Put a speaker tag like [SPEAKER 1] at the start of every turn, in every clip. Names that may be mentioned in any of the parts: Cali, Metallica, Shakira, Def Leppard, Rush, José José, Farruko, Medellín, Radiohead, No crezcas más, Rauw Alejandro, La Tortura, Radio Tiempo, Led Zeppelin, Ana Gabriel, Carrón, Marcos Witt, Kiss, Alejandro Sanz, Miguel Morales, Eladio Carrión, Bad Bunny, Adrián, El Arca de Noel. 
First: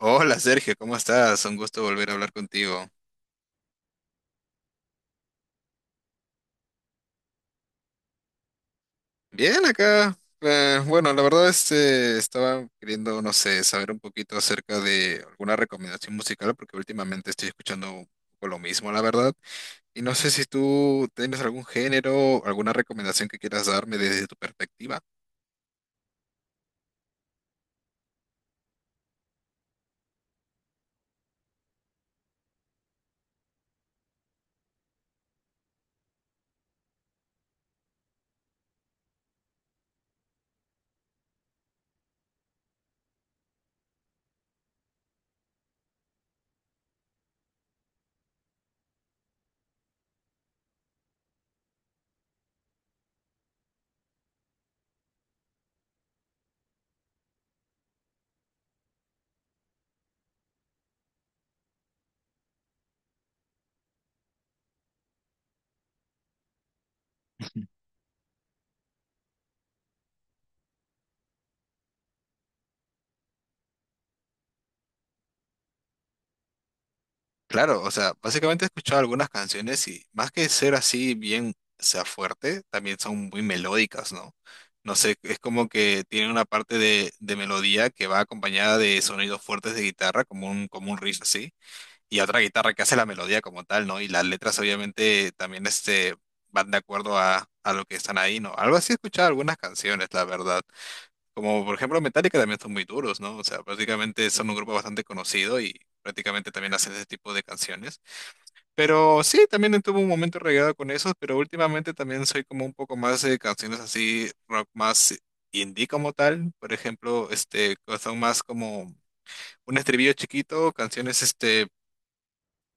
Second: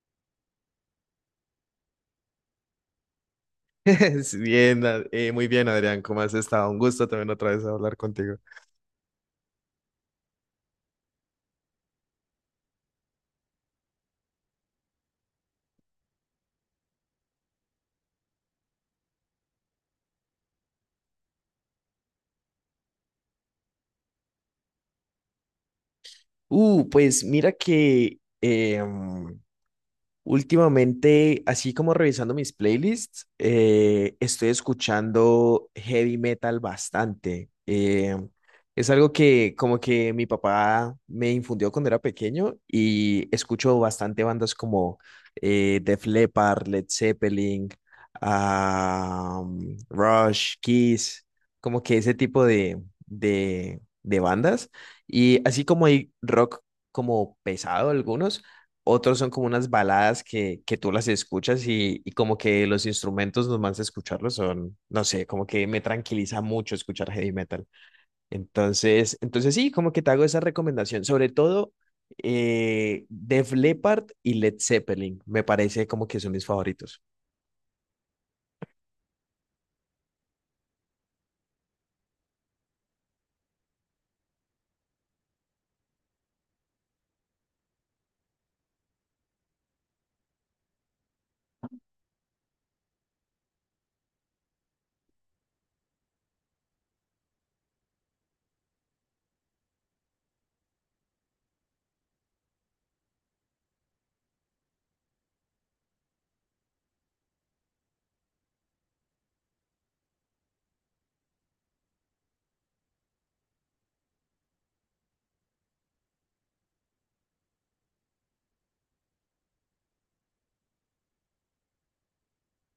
[SPEAKER 1] Hola Sergio, ¿cómo estás? Un gusto volver a hablar contigo.
[SPEAKER 2] Bien, muy bien, Adrián, ¿cómo has estado? Un gusto también otra vez hablar contigo.
[SPEAKER 1] Bien acá. Bueno, la verdad es que estaba queriendo, no sé, saber un poquito acerca de alguna recomendación musical porque últimamente estoy escuchando un poco lo mismo, la verdad. Y no sé si tú tienes algún género, alguna recomendación que quieras darme desde tu perspectiva.
[SPEAKER 2] Pues mira que últimamente, así como revisando mis playlists, estoy escuchando heavy metal bastante. Es algo que como que mi papá me infundió cuando era pequeño y escucho bastante bandas como Def Leppard, Led Zeppelin, ah, Rush, Kiss, como que ese tipo de bandas. Y así como hay rock como pesado algunos. Otros son como unas baladas que tú las escuchas y como que los instrumentos nomás de escucharlos son, no sé, como que me tranquiliza mucho escuchar heavy metal. Entonces sí, como que te hago esa recomendación. Sobre todo Def Leppard y Led Zeppelin, me parece como que son mis favoritos.
[SPEAKER 1] Claro, o sea, básicamente he escuchado algunas canciones y más que ser así bien, o sea, fuerte, también son muy melódicas, ¿no? No sé, es como que tienen una parte de melodía que va acompañada de sonidos fuertes de guitarra, como un riff así, y otra guitarra que hace la melodía como tal, ¿no? Y las letras obviamente también este, van de acuerdo a lo que están ahí, ¿no? Algo así he escuchado algunas canciones, la verdad. Como por ejemplo Metallica también son muy duros, ¿no? O sea, prácticamente son un grupo bastante conocido y prácticamente también hacen ese tipo de canciones. Pero sí, también tuve un momento regado con esos, pero últimamente también soy como un poco más de canciones así, rock más indie como tal. Por ejemplo, este, que son más como un estribillo chiquito, canciones este,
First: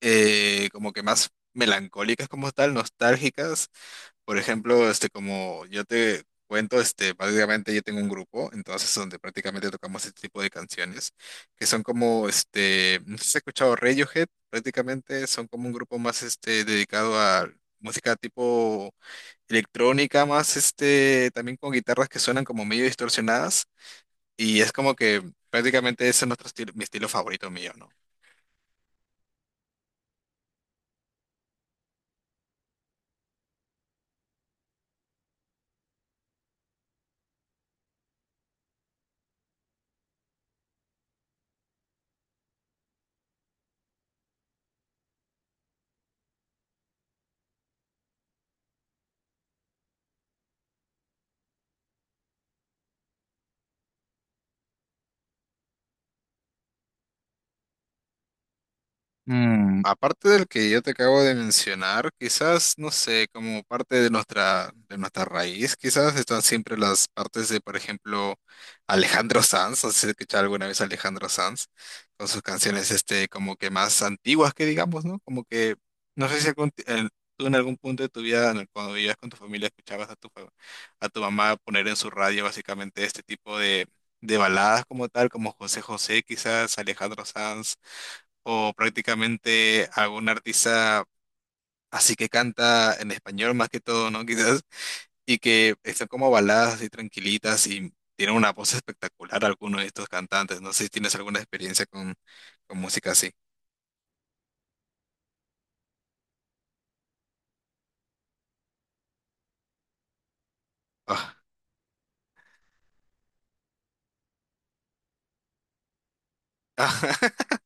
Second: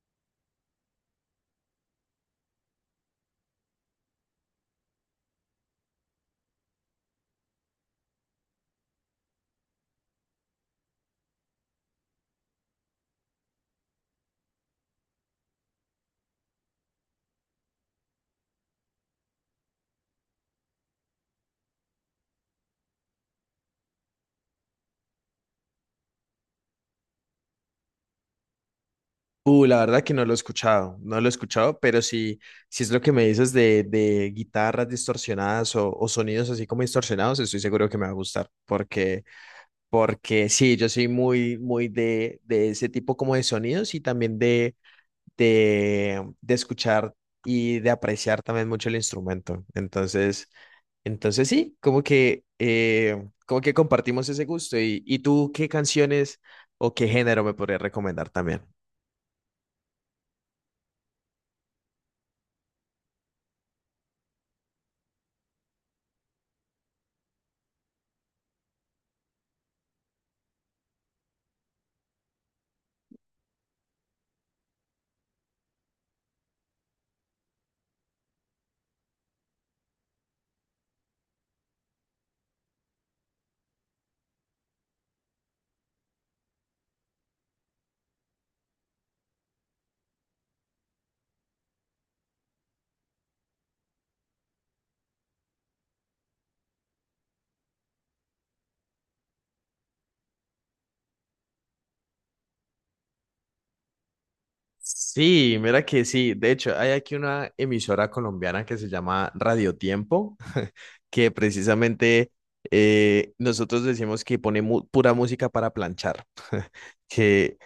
[SPEAKER 1] como que más melancólicas como tal, nostálgicas. Por ejemplo, este, como yo te cuento, este, básicamente yo tengo un grupo, entonces donde prácticamente tocamos este tipo de canciones, que son como, este, no sé si has escuchado Radiohead, prácticamente son como un grupo más, este, dedicado a música tipo electrónica, más, este, también con guitarras que suenan como medio distorsionadas, y es como que prácticamente ese es nuestro estilo, mi estilo favorito mío, ¿no?
[SPEAKER 2] La verdad que no lo he escuchado, no lo he escuchado, pero si es lo que me dices de guitarras distorsionadas o sonidos así como distorsionados, estoy seguro que me va a gustar, porque porque sí, yo soy muy, muy de ese tipo como de sonidos y también de escuchar y de apreciar también mucho el instrumento. Entonces sí, como que compartimos ese gusto. Y tú qué canciones o qué género me podrías recomendar también?
[SPEAKER 1] Aparte del que yo te acabo de mencionar, quizás, no sé, como parte de nuestra raíz, quizás están siempre las partes de, por ejemplo, Alejandro Sanz, no sé si has escuchado alguna vez a Alejandro Sanz, con sus canciones este, como que más antiguas que digamos, ¿no? Como que, no sé si tú en algún punto de tu vida, cuando vivías con tu familia, escuchabas a a tu mamá poner en su radio básicamente este tipo de baladas como tal, como José José, quizás, Alejandro Sanz o prácticamente algún artista así que canta en español más que todo, ¿no? Quizás, y que están como baladas así tranquilitas y tienen una voz espectacular algunos de estos cantantes. No sé si tienes alguna experiencia con música así.
[SPEAKER 2] Sí, mira que sí. De hecho, hay aquí una emisora colombiana que se llama Radio Tiempo, que
[SPEAKER 1] Ah,
[SPEAKER 2] precisamente nosotros decimos que pone pura música para planchar.
[SPEAKER 1] ah,
[SPEAKER 2] Que,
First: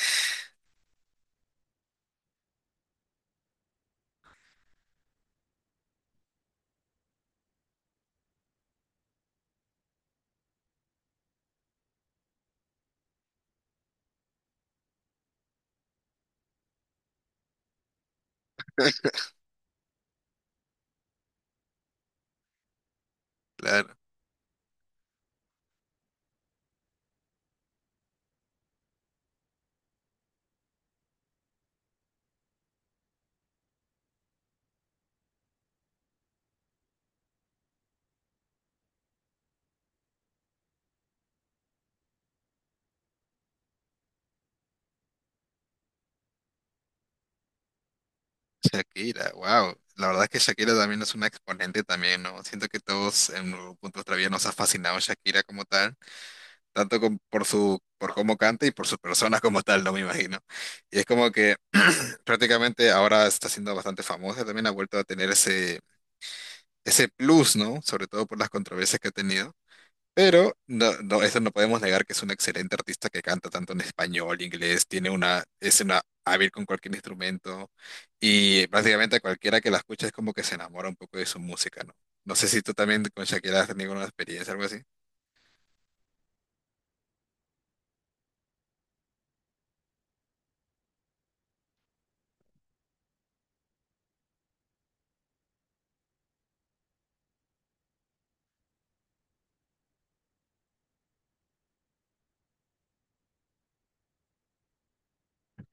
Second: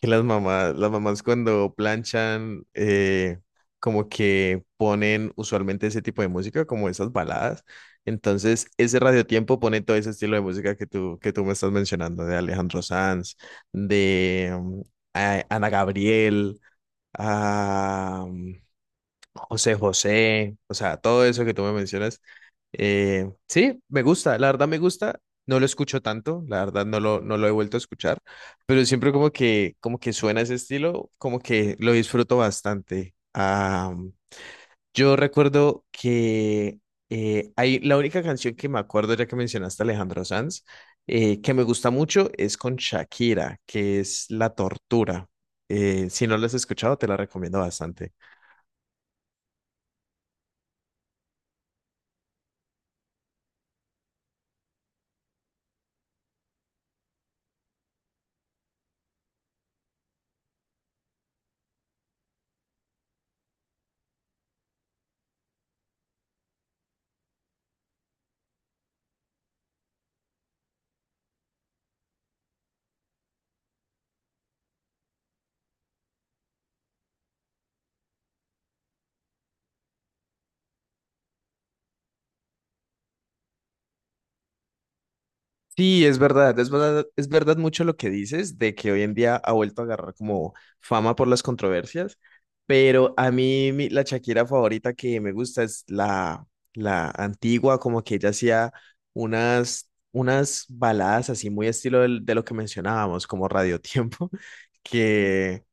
[SPEAKER 2] que las mamás cuando planchan, como que ponen usualmente ese tipo de música, como esas baladas. Entonces, ese Radio Tiempo pone todo ese estilo de música que tú me estás mencionando, de Alejandro Sanz, de Ana Gabriel, a mm, José José, o sea, todo eso que tú me mencionas. Sí,
[SPEAKER 1] claro,
[SPEAKER 2] me gusta, la verdad me gusta. No lo escucho tanto, la verdad no lo, no lo he vuelto a escuchar, pero siempre como que suena ese estilo, como que lo disfruto bastante. Ah, yo recuerdo que hay la única canción que me acuerdo, ya que mencionaste a Alejandro Sanz, que me gusta mucho es con Shakira, que es La Tortura. Si no la has escuchado, te la recomiendo bastante.
[SPEAKER 1] Shakira, wow. La verdad es que Shakira también es una exponente también, ¿no? Siento que todos en algún punto de nuestra vida nos ha fascinado Shakira como tal, por su, por cómo canta y por su persona como tal, no me imagino. Y es como que prácticamente ahora está siendo bastante famosa, también ha vuelto a tener ese, ese plus, ¿no? Sobre todo por las controversias que ha tenido. Pero no, no, eso no podemos negar que es una excelente artista que canta tanto en español, inglés, tiene una, es una hábil con cualquier instrumento y prácticamente cualquiera que la escucha es como que se enamora un poco de su música, ¿no? No sé si tú también con Shakira has tenido una experiencia, algo así.
[SPEAKER 2] Sí, es verdad, es verdad, es verdad mucho lo que dices de que hoy en día ha vuelto a agarrar como fama por las controversias, pero a mí la Shakira favorita que me gusta es la, la antigua, como que ella hacía unas, unas baladas así muy estilo de, lo que mencionábamos, como Radio Tiempo, que,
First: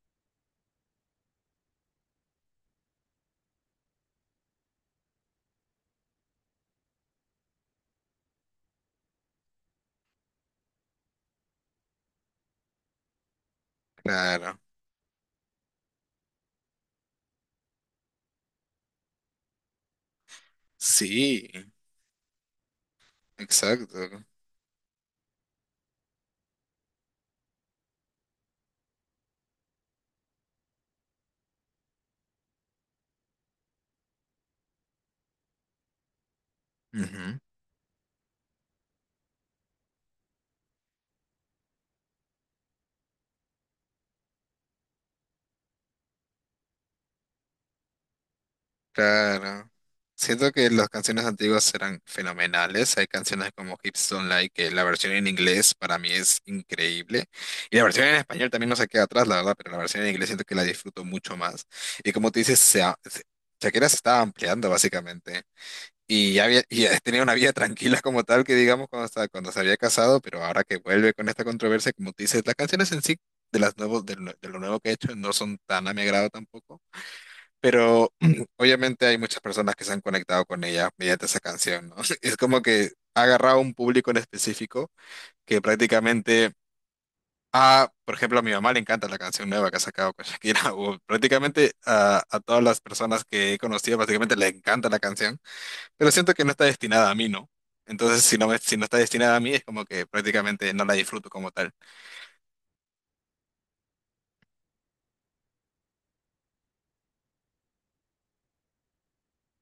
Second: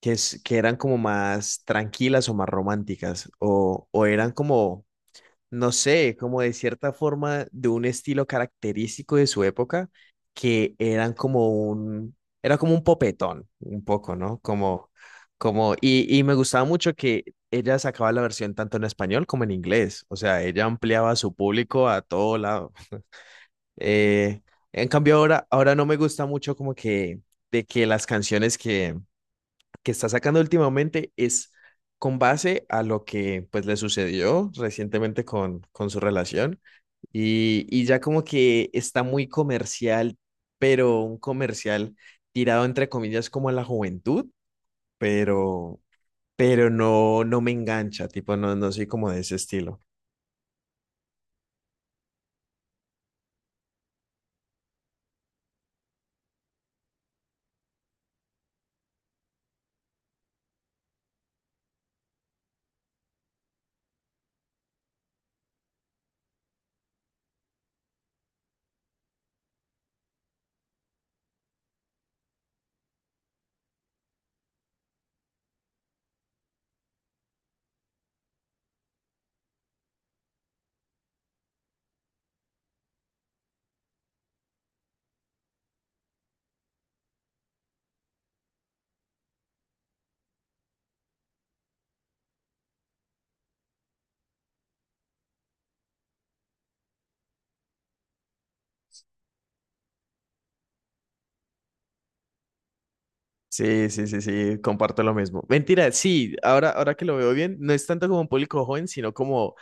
[SPEAKER 2] que eran como más tranquilas o más románticas, o eran como no sé, como de cierta forma de un estilo característico de su época que eran como un, era como un popetón, un poco, ¿no?
[SPEAKER 1] Claro,
[SPEAKER 2] Como, como, y me gustaba mucho que ella sacaba la versión tanto en español como en inglés, o sea, ella ampliaba su
[SPEAKER 1] sí,
[SPEAKER 2] público a todo lado.
[SPEAKER 1] exacto.
[SPEAKER 2] Eh, en cambio ahora, ahora no me gusta mucho como que, de que las canciones que está sacando últimamente es con base a lo que pues le sucedió recientemente con su relación
[SPEAKER 1] Ujú.
[SPEAKER 2] y ya como que está muy comercial, pero un comercial tirado entre comillas como a la juventud, pero, pero no, no me engancha, tipo, no, no soy como de ese
[SPEAKER 1] Claro.
[SPEAKER 2] estilo.
[SPEAKER 1] Siento que las canciones antiguas eran fenomenales. Hay canciones como Hips Don't Lie, que la versión en inglés para mí es increíble. Y la versión en español también no se queda atrás, la verdad, pero la versión en inglés siento que la disfruto mucho más. Y como tú dices, Shakira se estaba ampliando básicamente. Y ya había, y ya tenía una vida tranquila como tal, que digamos, cuando se había casado, pero ahora que vuelve con esta controversia, como tú dices, las canciones en sí de, las nuevos, de lo nuevo que he hecho no son tan a mi agrado tampoco. Pero obviamente hay muchas personas que se han conectado con ella mediante esa canción, ¿no? Es como que ha agarrado un público en específico que prácticamente a, por ejemplo, a mi mamá le encanta la canción nueva que ha sacado con Shakira, o prácticamente a todas las personas que he conocido, básicamente le encanta la canción, pero siento que no está destinada a mí, ¿no? Entonces, si no está destinada a mí, es como que prácticamente no la disfruto como tal.
[SPEAKER 2] Sí, sí, sí, sí, comparto lo mismo. Mentira, sí, ahora, ahora que lo veo bien, no es tanto como un público joven, sino como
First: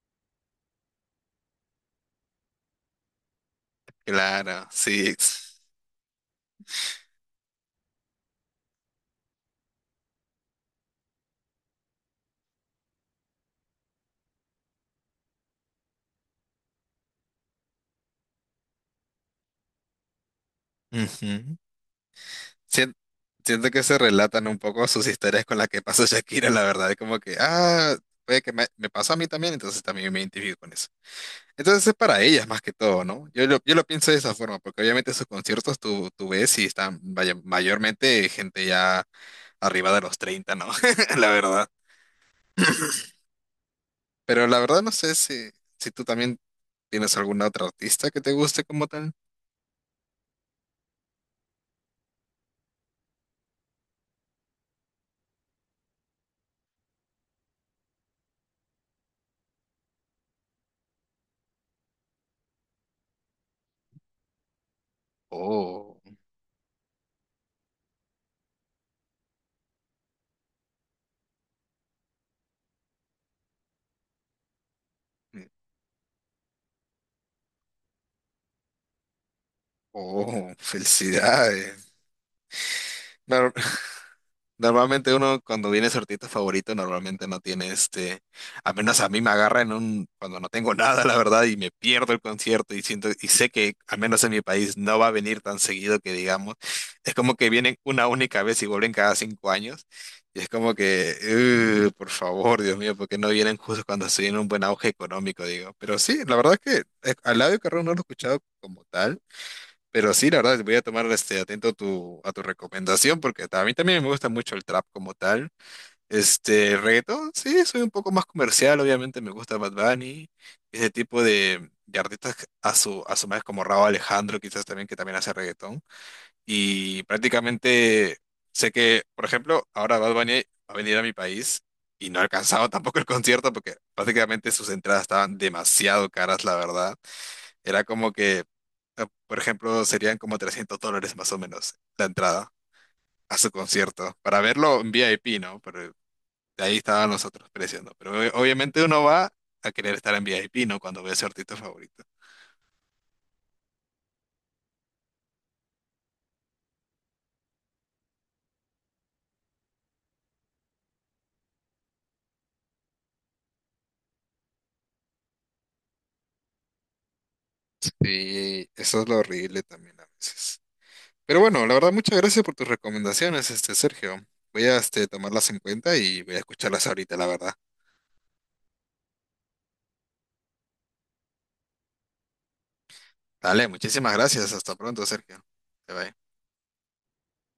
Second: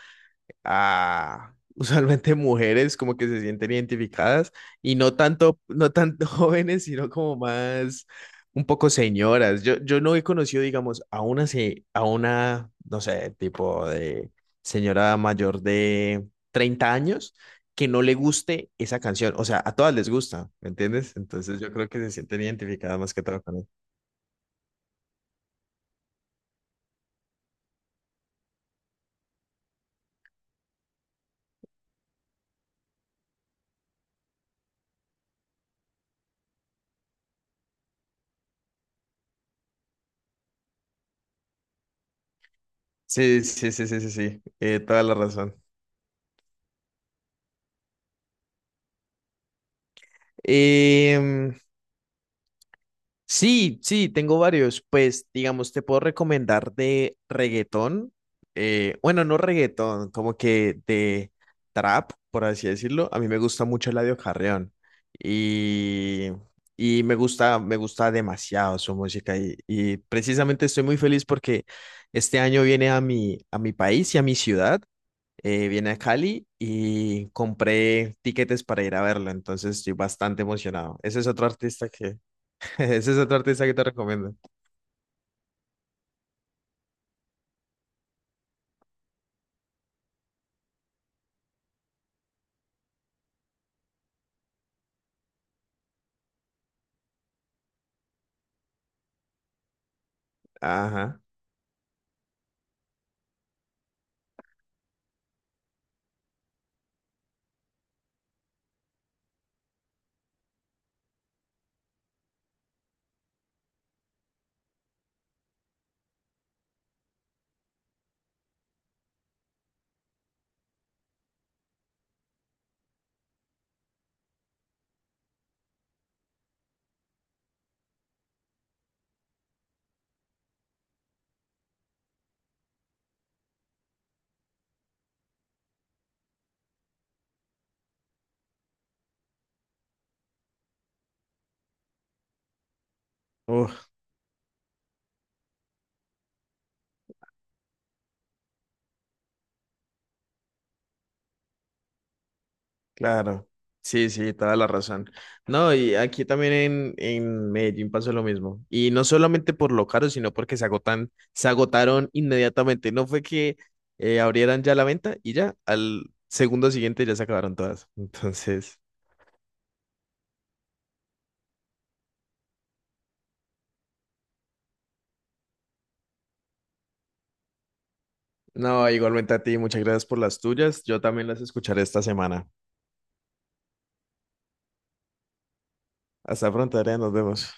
[SPEAKER 2] a usualmente mujeres como que se sienten identificadas
[SPEAKER 1] Claro,
[SPEAKER 2] y
[SPEAKER 1] sí.
[SPEAKER 2] no tanto, no tanto jóvenes, sino como más un poco señoras. Yo no he conocido, digamos, a una, a una, no sé, tipo de señora mayor de 30 años que no le guste esa canción. O sea, a todas les gusta, ¿me entiendes?
[SPEAKER 1] Ujú.
[SPEAKER 2] Entonces yo creo que se sienten
[SPEAKER 1] Sien-
[SPEAKER 2] identificadas más que todo con él.
[SPEAKER 1] Siento que se relatan un poco sus historias con las que pasó Shakira, la verdad. Es como que, ah, puede que me pasó a mí también, entonces también me identifico con eso. Entonces es para ellas más que todo, ¿no? Yo lo pienso de esa forma, porque obviamente sus conciertos tú ves y están mayormente gente ya arriba de los 30, ¿no? La verdad.
[SPEAKER 2] Sí, sí, sí, sí, sí, sí,
[SPEAKER 1] Pero la verdad no
[SPEAKER 2] toda
[SPEAKER 1] sé
[SPEAKER 2] la
[SPEAKER 1] si,
[SPEAKER 2] razón.
[SPEAKER 1] si tú también tienes alguna otra artista que te guste como tal.
[SPEAKER 2] Em, Sí, sí, tengo varios. Pues, digamos, te puedo recomendar de reggaetón. Bueno, no reggaetón, como que de trap, por así decirlo. A mí me gusta mucho Eladio Carrión.
[SPEAKER 1] Oh,
[SPEAKER 2] Y, y me gusta demasiado su música. Y precisamente estoy muy feliz porque este año viene a mi país y a mi ciudad.
[SPEAKER 1] mm,
[SPEAKER 2] Viene a Cali y compré tiquetes para ir a verlo. Entonces estoy bastante
[SPEAKER 1] oh,
[SPEAKER 2] emocionado. Ese es otro artista
[SPEAKER 1] felicidades.
[SPEAKER 2] que ese es otro
[SPEAKER 1] Nor-
[SPEAKER 2] artista que te recomiendo.
[SPEAKER 1] Normalmente uno cuando viene su artista favorito normalmente no tiene este, a menos a mí me agarra en un, cuando no tengo nada, la verdad, y me pierdo el concierto y siento, y sé que al menos en mi país no va a venir tan seguido que digamos, es como que vienen una única vez y vuelven cada 5 años, y es como que,
[SPEAKER 2] Ajá.
[SPEAKER 1] Por favor, Dios mío, porque no vienen justo cuando estoy en un buen auge económico", digo. Pero sí, la verdad es que al lado de Carrón no lo he escuchado como tal. Pero sí, la verdad, voy a tomar este atento tu, a tu recomendación porque a mí también me gusta mucho el trap como tal. Este, el reggaetón, sí, soy un poco más comercial, obviamente me gusta Bad Bunny, ese tipo de artistas que a su vez como Rauw Alejandro, quizás también, que también hace reggaetón. Y prácticamente sé que, por ejemplo, ahora Bad Bunny va a venir a mi país y no ha alcanzado tampoco el concierto porque prácticamente sus entradas estaban demasiado caras, la verdad. Era como que por ejemplo, serían como $300 más o menos la entrada a su
[SPEAKER 2] Uf,
[SPEAKER 1] concierto, para verlo en VIP, ¿no? Pero de ahí estaban los otros precios, ¿no? Pero obviamente uno va a querer estar en VIP, ¿no? Cuando ve a su artista favorito.
[SPEAKER 2] claro. Sí, sí, toda la razón. No, y aquí también en Medellín pasó lo mismo. Y no solamente por lo caro, sino porque se agotan, se agotaron inmediatamente. No fue que abrieran ya la venta y ya, al segundo siguiente ya se acabaron todas.
[SPEAKER 1] Sí,
[SPEAKER 2] Entonces,
[SPEAKER 1] eso es lo horrible también a veces. Pero bueno, la verdad, muchas gracias por tus recomendaciones, este Sergio. Voy a este, tomarlas en cuenta y voy a escucharlas ahorita, la verdad.
[SPEAKER 2] no, igualmente a ti, muchas gracias por las tuyas. Yo también las escucharé esta semana.
[SPEAKER 1] Dale, muchísimas gracias. Hasta pronto, Sergio. Bye bye.
[SPEAKER 2] Hasta pronto, Adrián, nos vemos.